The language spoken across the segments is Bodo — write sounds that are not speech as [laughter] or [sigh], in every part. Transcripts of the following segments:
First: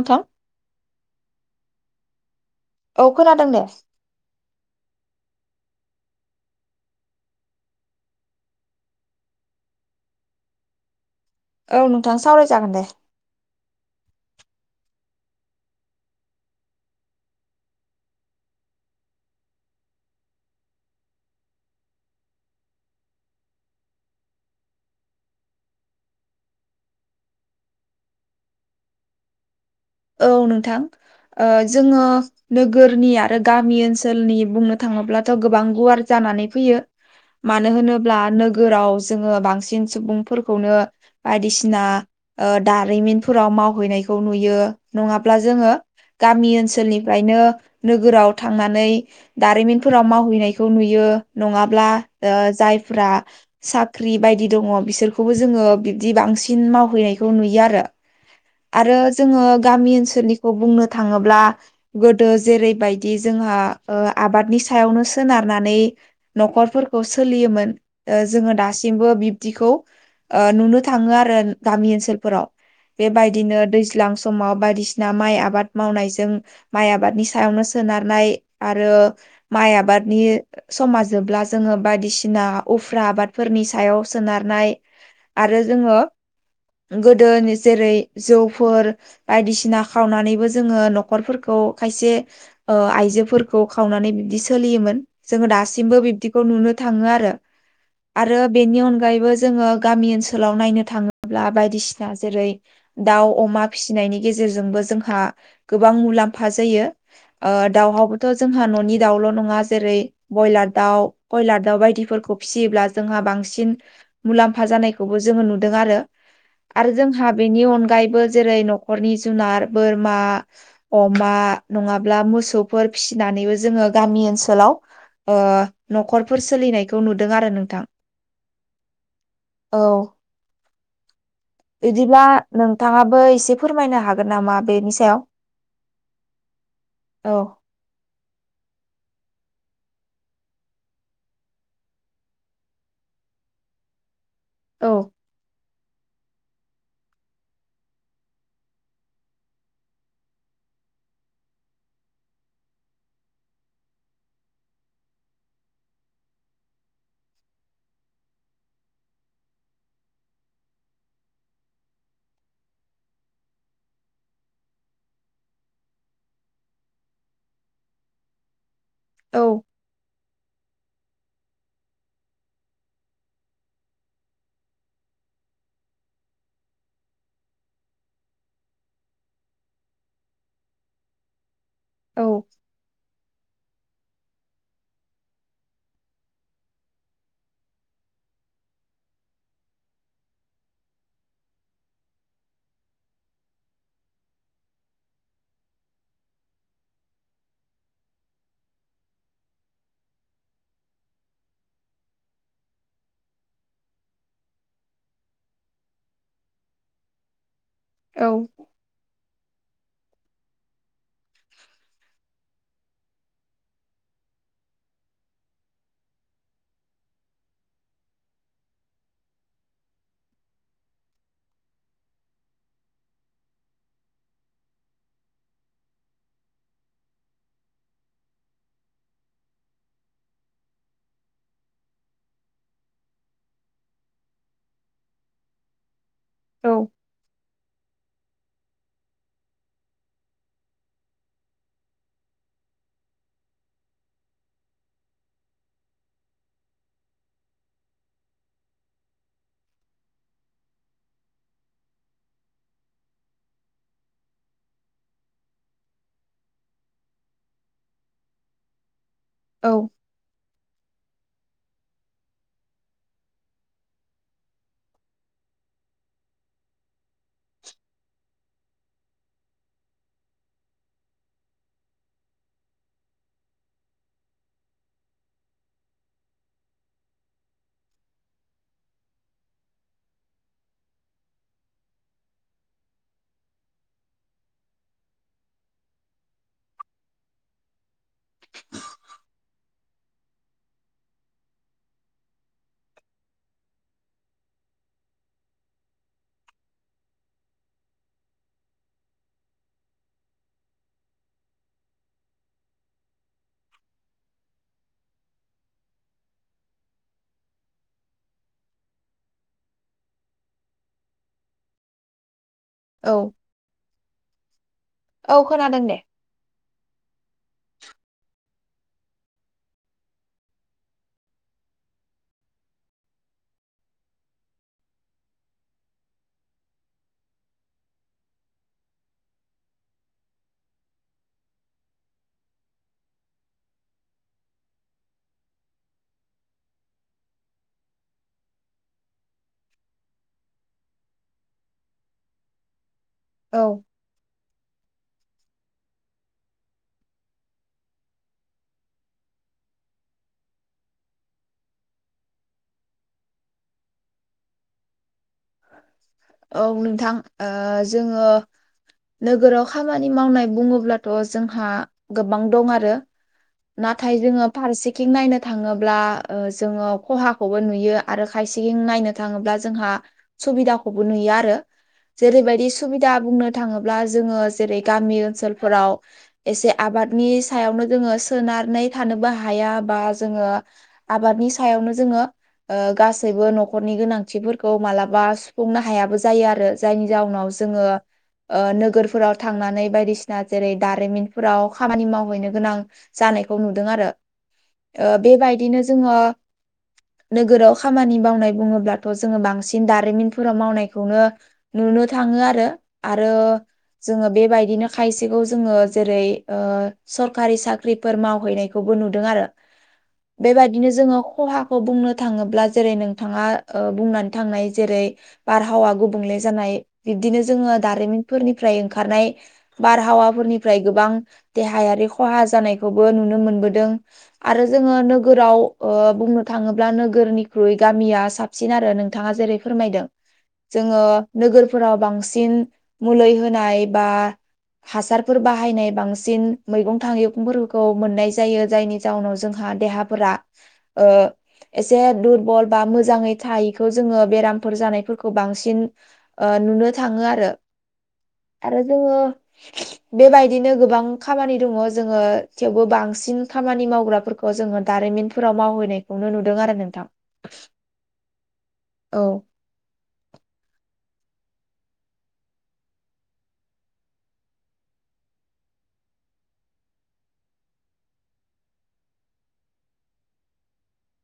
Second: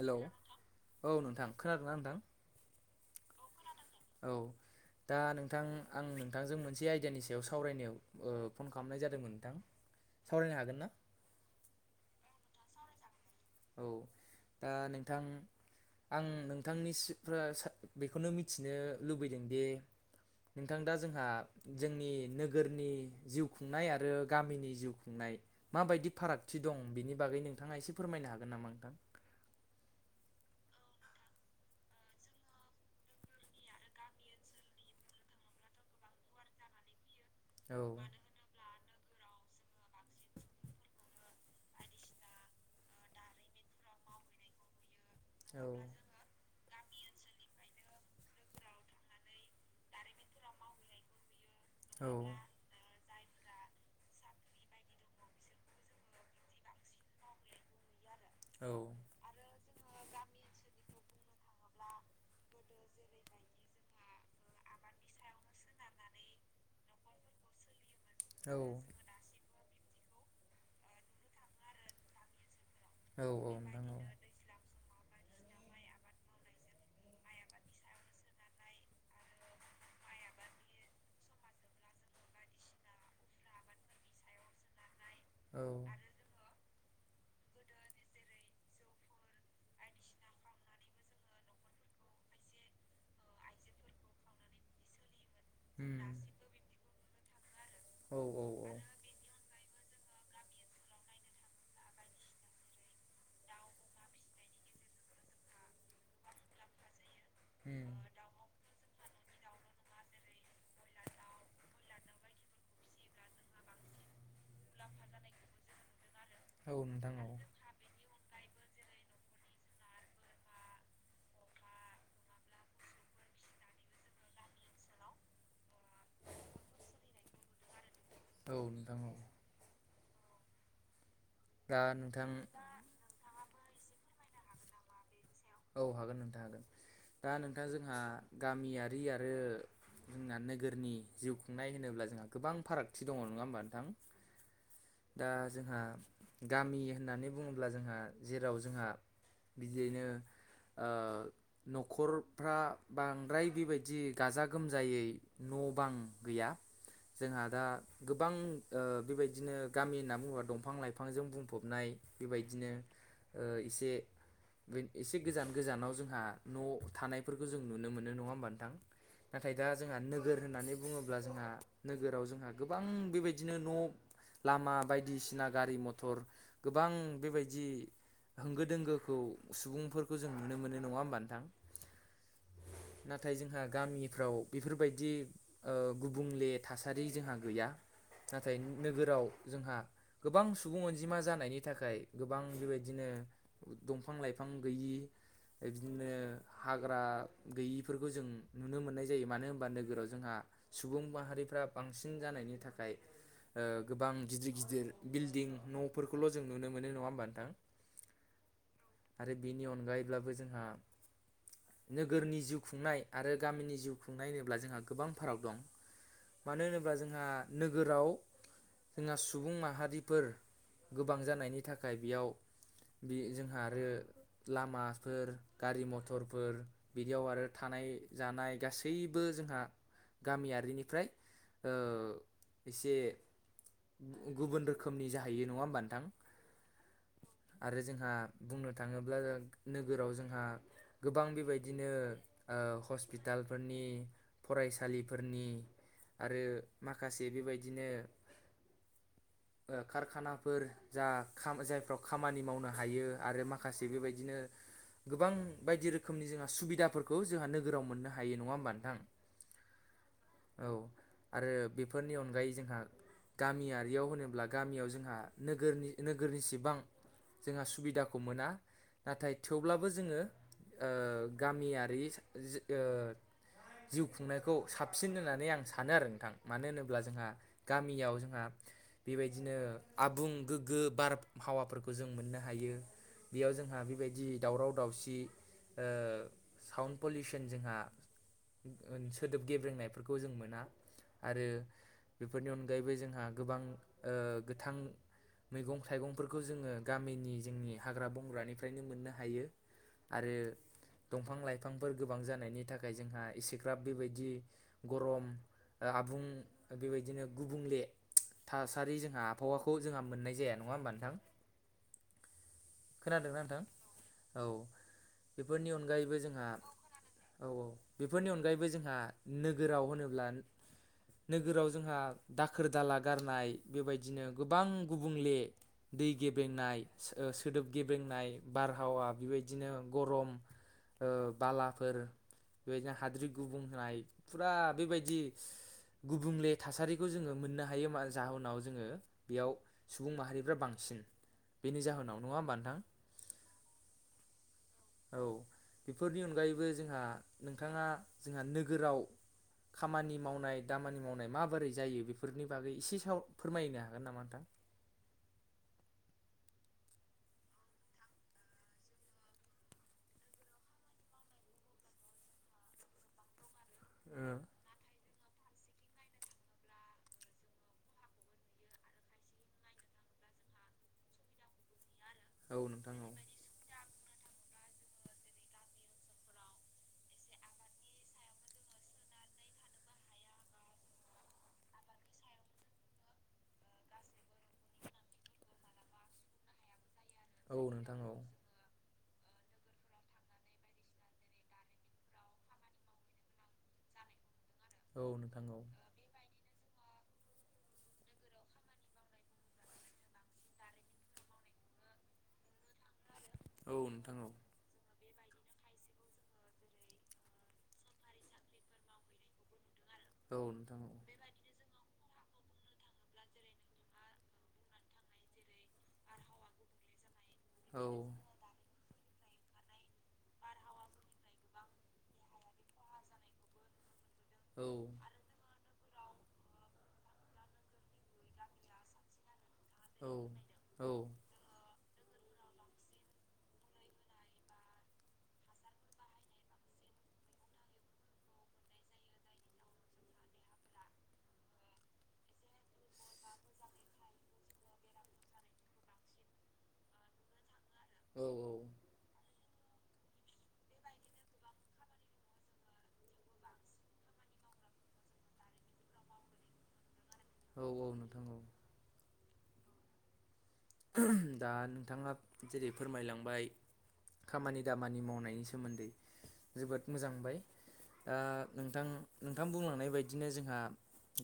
हेल' औ नोंथां। खोनादोंना नोंथां? औ खोनादों दे। औ। दा नोंथां आं नोंथांजों मोनसे आयदियानि सायाव सावरायनायाव ओ फन खालामनाय जादोंमोन नोंथां। सावरायनो हागोन ना? औ नोंथां सावरायजागोन दे। औ दा नोंथां आं नोंथांनि सिफ बेखौनो मिथि मिथिनो लुबैदों दि नोंथां दा जोंहा जोंनि नोगोरनि जिउ खुंनाय आरो गामिनि जिउ खुंनाय माबायदि फारागथि दं बिनि बागै नोंथाङा एसे फोरमायनो हागोन नामा नोंथां? औ नोंथां। ओ जोङो नोगोरनि आरो गामि ओनसोलनि बुंनो थाङोब्लाथ' गोबां गुवार जानानै फैयो। मानो औ होनोब्ला नोगोराव जोङो बांसिन सुबुंफोरखौनो बायदिसिना ओ दारिमिनफोराव मावहैनायखौ नुयो। नङाब्ला औ जोङो गामि ओनसोलनिफ्रायनो नोगोराव थांनानै दारिमिनफोराव मावहैनायखौ नुयो नङाब्ला औ ओ जायफ्रा साख्रि बायदि दङ बिसोरखौबो जोङो बिब्दि बांसिन मावहैनायखौ नुयो आरो। औ आरो जोङो गामि ओनसोलनिखौ बुंनो थाङोब्ला गोदो जेरैबायदि जोंहा ओ आबादनि सायावनो सोनारनानै न'खरफोरखौ सोलियोमोन। ओ जोङो औ दासिमबो बिब्दिखौ ओ नुनो थाङो आरो गामि ओनसोलफोराव। औ औ बेबायदिनो नोंथां औ दैज्लां समाव बायदिसिना माइ आबाद मावनायजों माइ आबादनि सायावनो सोनारनाय आरो माइ आबादनि समा जोबब्ला जोङो बायदिसिना उफ्रा आबादफोरनि सायाव सोनारनाय आरो औ जोङो गोदोनि जेरै जौफोर बायदिसिना खावनानैबो जोङो न'खरफोरखौ खायसे ओ आइजोफोरखौ खावनानै बिब्दि सोलियोमोन। जोङो दासिमबो उम बिब्दिखौ नुनो थाङो आरो। औ आरो औ औ बेनि अनगायैबो जोङो गामि ओनसोलाव नायनो थाङोब्ला बायदिसिना जेरै दाव अमा फि गेजेरजोंबो जोंहा गोबां मुलाम्फा जायो। ओ उम दवाबोथ' जोंहा न'नि दाउल' नङा जेरै बयलार दाउ, कयलार दाउ बायदिफोरखौ फिसियोब्ला जोंहा बांसिन मुलाम फा जानायखौबो जोङो नुदों आरो। औ आरो नोंथां औ जोंहा बेनि अनगायैबो जेरै नख'रनि जुनार बोरमा अमा नङाब्ला मोसौफोर फिसिनानैबो जोङो गामि ओनसोलाव ओ न'खरफोर सोलिनायखौ नुदों आरो नोंथां। औ नोंथां औ औ। दा इदिब्ला नोंथां नोंथाङाबो एसे फोरमायनो हागोन नामा बेनि सायाव? औ हागोन नोंथां हागोन। औ दा नोंथाङा जोंहा गामियारि आरो जोंना नोगोरनि जिउ खुंनाय होनोब्ला जोंहा गोबां फारागथि दङ नङा होमबा नोंथां? औ। दा जोंहा गामि होननानै बुङोब्ला जोंहा जेराव जोंहा बिदियैनो ओ न'खरफ्रा बांद्राय बेबायदि गाजा गोमजायै न' बां गैया। जोंहा दा गोबां ओ बेबायदिनो गामि होनना बुङोबा दंफां लाइफांजों बुंफबनाय बेबायदिनो ओ एसे बे एसे गोजान गोजानाव जोंहा न' थानायफोरखौ जों नुनो मोनो नङा होमबा नोंथां? औ नाथाय दा जोंहा नोगोर होननानै बुङोब्ला जोंहा नोगोराव जोंहा गोबां बेबायदिनो न' लामा बायदिसिना गारि मथ'र गोबां बेबायदि होंगो दोंगोखौ सुबुंफोरखौ जों नुनो मोनो नङा होमब नोंथां? औ नाथाय जोंहा गामिफ्राव बेफोरबायदि ओ गुबुंले थासारि जोंहा गैया नाथाय नोगोराव जोंहा गोबां सुबुं अनजिमा जानायनि थाखाय गोबां बेबायदिनो दंफां-लाइफां गैयि बिदिनो हाग्रा गैयिफोरखौ जों नुनो मोननाय जायो मानो होनबा नोगोराव जोंहा सुबुं माहारिफ्रा बांसिन जानायनि थाखाय ओ गोबां गिदिर गिदिर बिल्डिं न'फोरखौल' जों नुनो मोनो नङा होमबा नोंथां औ आरो बिनि अनगायैब्लाबो जोंहा नोगोरनि जिउ खुंनाय आरो गामिनि जिउ खुंनाय होनोब्ला जोंहा गोबां फाराग दं। मानो होनोब्ला जोंहा नोगोराव जोंहा सुबुं माहारिफोर गोबां जानायनि थाखाय बेयाव बे जोंहा आरो लामाफोर गारि मथरफोर बिदियाव आरो थानाय जानाय गासैबो जोंहा गामियारिनिफ्राय ओ एसे गुबुन रोखोमनि जाहैयो नङा होमबा नोंथां। औ आरो जोंहा बुंनो थाङोब्ला नोगोराव जोंहा गोबां बेबायदिनो ओ हस्पिटालफोरनि फरायसालिफोरनि आरो माखासे बेबायदिनो ओ कारखानाफोर जा खा जायफ्राव खामानि मावनो हायो आरो माखासे बेबायदिनो गोबां बायदि रोखोमनि जोंहा सुबिदाफोरखौ जोंहा नोगोराव मोननो हायो नङा होमबा नोंथां। औ औ आरो बेफोरनि अनगायै जोंहा गामियारियाव होनोब्ला गामियाव जोंहा नोगोरनि नोगोरनि सिबां जोंहा सुबिदाखौ मोना नाथाय थेवब्लाबो जोङो ओ गामियारि जि ओ जिउ खुंनायखौ साबसिन होननानै आं सानो आरो नोंथां मानो होनोब्ला जोंहा गामियाव जोंहा बेबायदिनो आबुं गोग्गो बारहावाफोरखौ जों मोननो हायो। बेयाव जोंहा बेबायदि दावराव दावसि ओ साउन्ड पलिउसन जोंहा सोदोब गेब्रेंनायफोरखौ जों मोना आरो बेफोरनि अनगायैबो जों हां गोबां ओ गोथां मैगं-थाइगंफोरखौ जोङो गामिनि जोंनि हाग्रा बंग्रानिफ्रायनो मोननो हायो। आरो दंफां-लाइफांफोर गोबां जानायनि थाखाय जोंहा एसेग्राब बेबायदि गरम आबुं बेबायदिनो गुबुंले थासारि जोंहा आबहावाखौ जोंहा मोननाय जाया नङा होमबा नोंथां। औ खोनादोंना नोंथां औ औ बेफोरनि खोनादों दे अनगायैबो जोंहा औ औ बेफोरनि अनगायैबो जोंहा नोगोराव होनोब्ला नोगोराव जोंहा दाखोर-दाला गारनाय बेबायदिनो गोबां गुबुंले दै गेब्लेंनाय सो ओ सोदोब गेब्रेंनाय बारहावा बेबायदिनो गरम ओ बालाफोर बेबायदिनो हाद्रि गुबुं होनाय फुरा बेबायदि गुबुंले थासारिखौ जोङो मोननो हा हायो जाहोनाव जोङो बेयाव सुबुं माहारिफ्रा बांसिन बेनि जाहोनाव नङा होमबा नोंथां औ [unintelligible] औ बेफोरनि अनगायैबो जोंहा नोंथाङा जोंहा नोगोराव खामानि मावनाय दामानि मावनाय माबोरै जायो बेफोरनि बागै एसे साव फोरमायनो हागोन नामा नोंथां। औ नोंथां ओ जोङो नोगोराव खामानि मावनाय बुङोब्लाथ' जोंहा गोबां दं आरो नाथाय ओ जोङो फारसे थिं नायनो थाङोब्ला ओ जोङो खहाखौबो नुयो आरो खायसें नायनो थाङोब्ला जोंहा सुबिदाखौबो नुयो आरो औ जेरैबायदि नोंथां औ सुबिदा बुंनो थाङोब्ला जोङो जेरै गामि ओनसोलफोराव एसे आबादनि सायावनो जोङो सोनानै थानोबो हाया बा जोङो आबादनि सायावनो जोङो ओ गासैबो न'खरनि गोनांथिफोरखौ मालाबा बुंनो हायाबो जायो आरो जायनि जाउनाव औ जोङो नोंथां औ ओ नोगोरफोराव थांनानै बायदिसिना जेरै दारिमिनफोराव खामानि मावहैनो गोनां जानायखौ नुदों आरो औ ओ नोंथां औ बेबायदिनो जोङो नोगोराव खामानि मावनाय बुङोब्लाथ' जोङो बांसिन दारिमिन फोराव मावनायखौनो नुनो थाङो आरो आरो औ नोंथां औ जोङो बेबायदिनो खायसेखौ जोङो जेरै ओ सरखारि साख्रिफोर मावहैनायखौबो नुदों आरो आरो बेबायदिनो जोङो खहाखौ बुंनो थाङोब्ला जेरै नोंथाङा ओ बुंनानै थांनाय जेरै बारहावा गुबुंले जानाय बिबदिनो जोङो दारिमिनफोरनिफ्राय ओंखारनाय बारहावाफोरनिफ्राय गोबां देहायारि खहा जानायखौबो नुनो मोनबोदों आरो जोङो नोगोराव ऐ बुंनो थाङोब्ला नोगोरनिख्रुइ गामिया साबसिन आरो नोंथाङा जेरै फोरमायदों औ जोङो नोगोरफोराव बांसिन मुलि होनाय बा हासारफोर बाहायनाय बांसिन मैगं थाइैगंफोरखौ मोननाय जायो जायनि जाउनाव जोंहा देहा फोरा ओ एसे दुरबल बा मोजाङै थायैखौ जोङो बेरामफोर जानाय फोरखौ बांसिन ओ नुनो थाङो आरो औ औ आरो जोङो [inaudible] बेबायदिनो गोबां खामानि दङ जोङो थेवबो बांसिन खामानि मावग्राफोरखौ खौ जोङो दारिमिनफोराव मावहैनायखौनो नुदों आरो नोंथां। औ औ नोंथां औ औ दा नोंथाङा जेरै फोरमायलांबाय खामानि दामानि मावनायनि सोमोन्दै जोबोद मोजांमोनबाय ओ नोंथां नोंथां बुंलांनाय बदिनो जोंहा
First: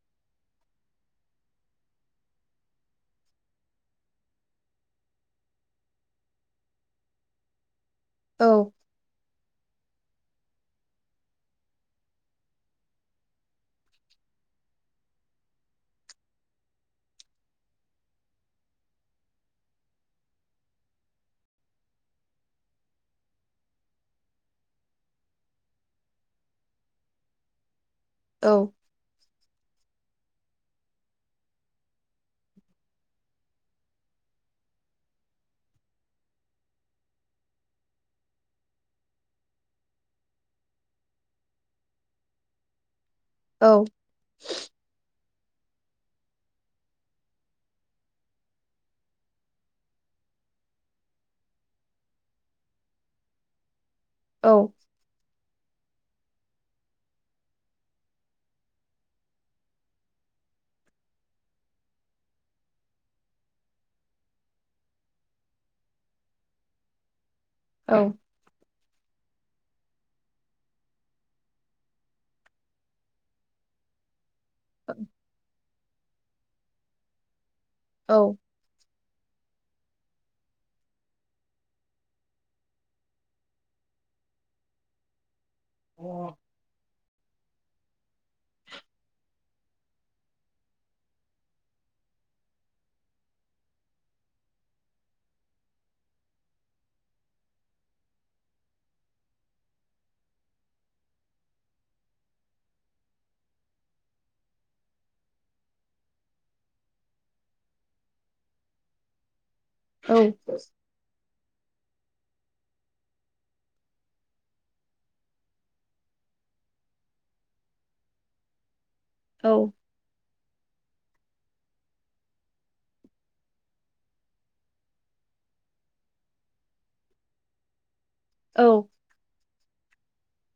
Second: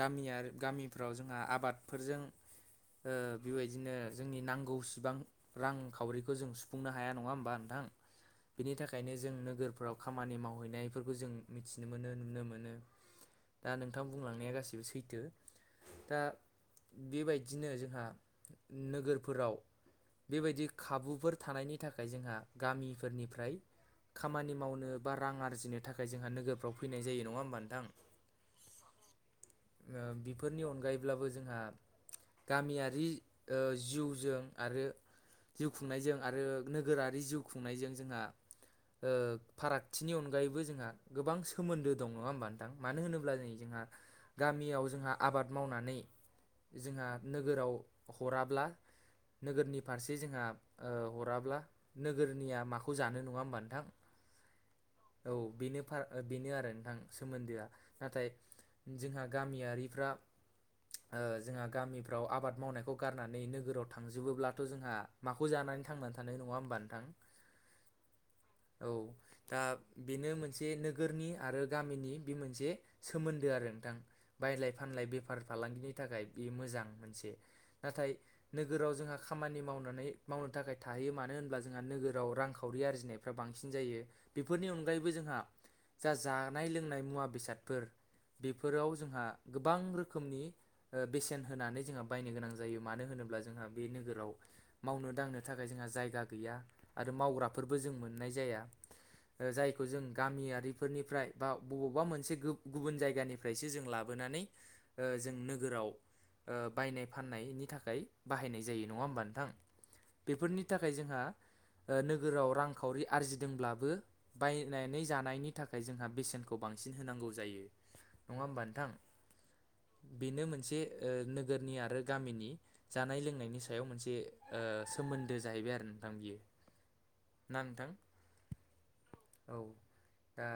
गामियारि गामिफ्राव जोंहा आबादफोरजों ओ बेबायदिनो जोंनि नांगौ सिबां रांखावरिखौ जों सुफुंनो हाया नङा होमबा नोंथां औ बेनि थाखाय बेखायनो जों नोगोरफोराव खामानि मावहैनायफोरखौ जों मिथिनो मोनो नुनो मोनो। दा नोंथां बुंलांनाया गासिबो सैथो। दा बेबायदिनो जोंहा नोगोरफोराव बेबायदि खाबुफोर थानायनि थाखाय जोंहा गामिफोरनिफ्राय खामानि मावनो बा रां आरजिनो थाखाय जोंहा नोगोरफ्राव फैनाय जायो नङा होमबा नोंथां। औ ओ बेफोरनि अनगायैब्लाबो जोंहा गामियारि ओ जिउजों आरो जिउ खुंनायजों आरो नोगोरारि जिउ खुंनायजों जोंहा ओ फारागथिनि अनगायैबो जोंहा गोबां सोमोन्दो दं नङा होमबा थां मानो होनोब्ला नै जोंहा औ गामियाव जोंहा आबाद मावनानै जोंहा नोगोराव हराब्ला नोगोरनि फारसे जोंहा ओ हराब्ला नोगोरनिया माखौ जानो नङा होमबा नोंथां? औ। औ बेनो फार बेनो आरो नोंथां सोमोन्दोआ। नाथाय जोंहा गामियारिफ्रा ओ जोंहा गामिफ्राव आबाद मावनायखौ गारनानै नोगोराव थांजोबोब्लाथ' जोंहा माखौ जानानै थांनानै थानाय नङा होमबा नोंथां? औ। औ दा बेनो मोनसे नोगोरनि आरो गामिनि बे मोनसे सोमोन्दो आरो नोंथां। बायलाय फानलाय बेफार फालांगिनि थाखाय बे मोजां मोनसे। नाथाय औ नोगोराव जोंहा खामानि मावनानै मावनो थाखाय थाहैयो मानो होनब्ला जोंहा नोगोराव रांखावरि आरजिनाय फ्रा बांसिन जायो। बेफोरनि अनगायैबो जोंहा जा जानाय लोंनाय मुवा बेसादफोर बेफोराव जोंहा गोबां रोखोमनि ओ बेसेन होनानै जोंहा बायनो गोनां जायो, मानो होनोब्ला जोंहा बे नोगोराव मावनो दांनो थाखाय जोंहा जायगा गैया आरो मावग्राफोरबो जों मोननाय जाया। ओ जायखौ जों गामियारिफोरनिफ्राय बा बबावबा मोनसे गु-गुबुन जायगानिफ्राय फ्रायसो जों लाबोनानै ओ जों नोगोराव ओ बायनाय फा फाननायनि थाखाय बाहायनाय जायो नङा होमबा नोंथां? औ बेफोरनि थाखाय जोंहा ओ नोगोराव रांखावरि आरजिदोंब्लाबो बायनानै जानायनि थाखाय जोंहा बेसेनखौ बांसिन होनांगौ जायो। नङा होमबा नोंथां? औ। बेनो मोनसे ओ नोगोरनि आरो गामिनि जानाय लोंनायनि सायाव मोनसे ओ सोमोन्दो जाहैबाय आरो नोंथां बियो। ना नोंथां? औ। [unintelligible] औ। दा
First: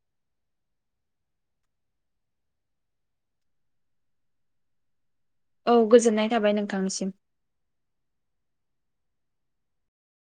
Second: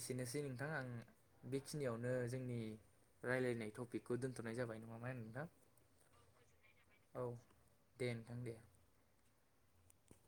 एसेनोसै नोंथां। आं बेखिनियावनो जोंनि रायलायनाय टपिकखौ दोनथ'नाय जाबाय नङा मा होनो नोंथां। औ गोजोननाय थाबाय नोंथांनिसिम। औ दे नोंथां दे।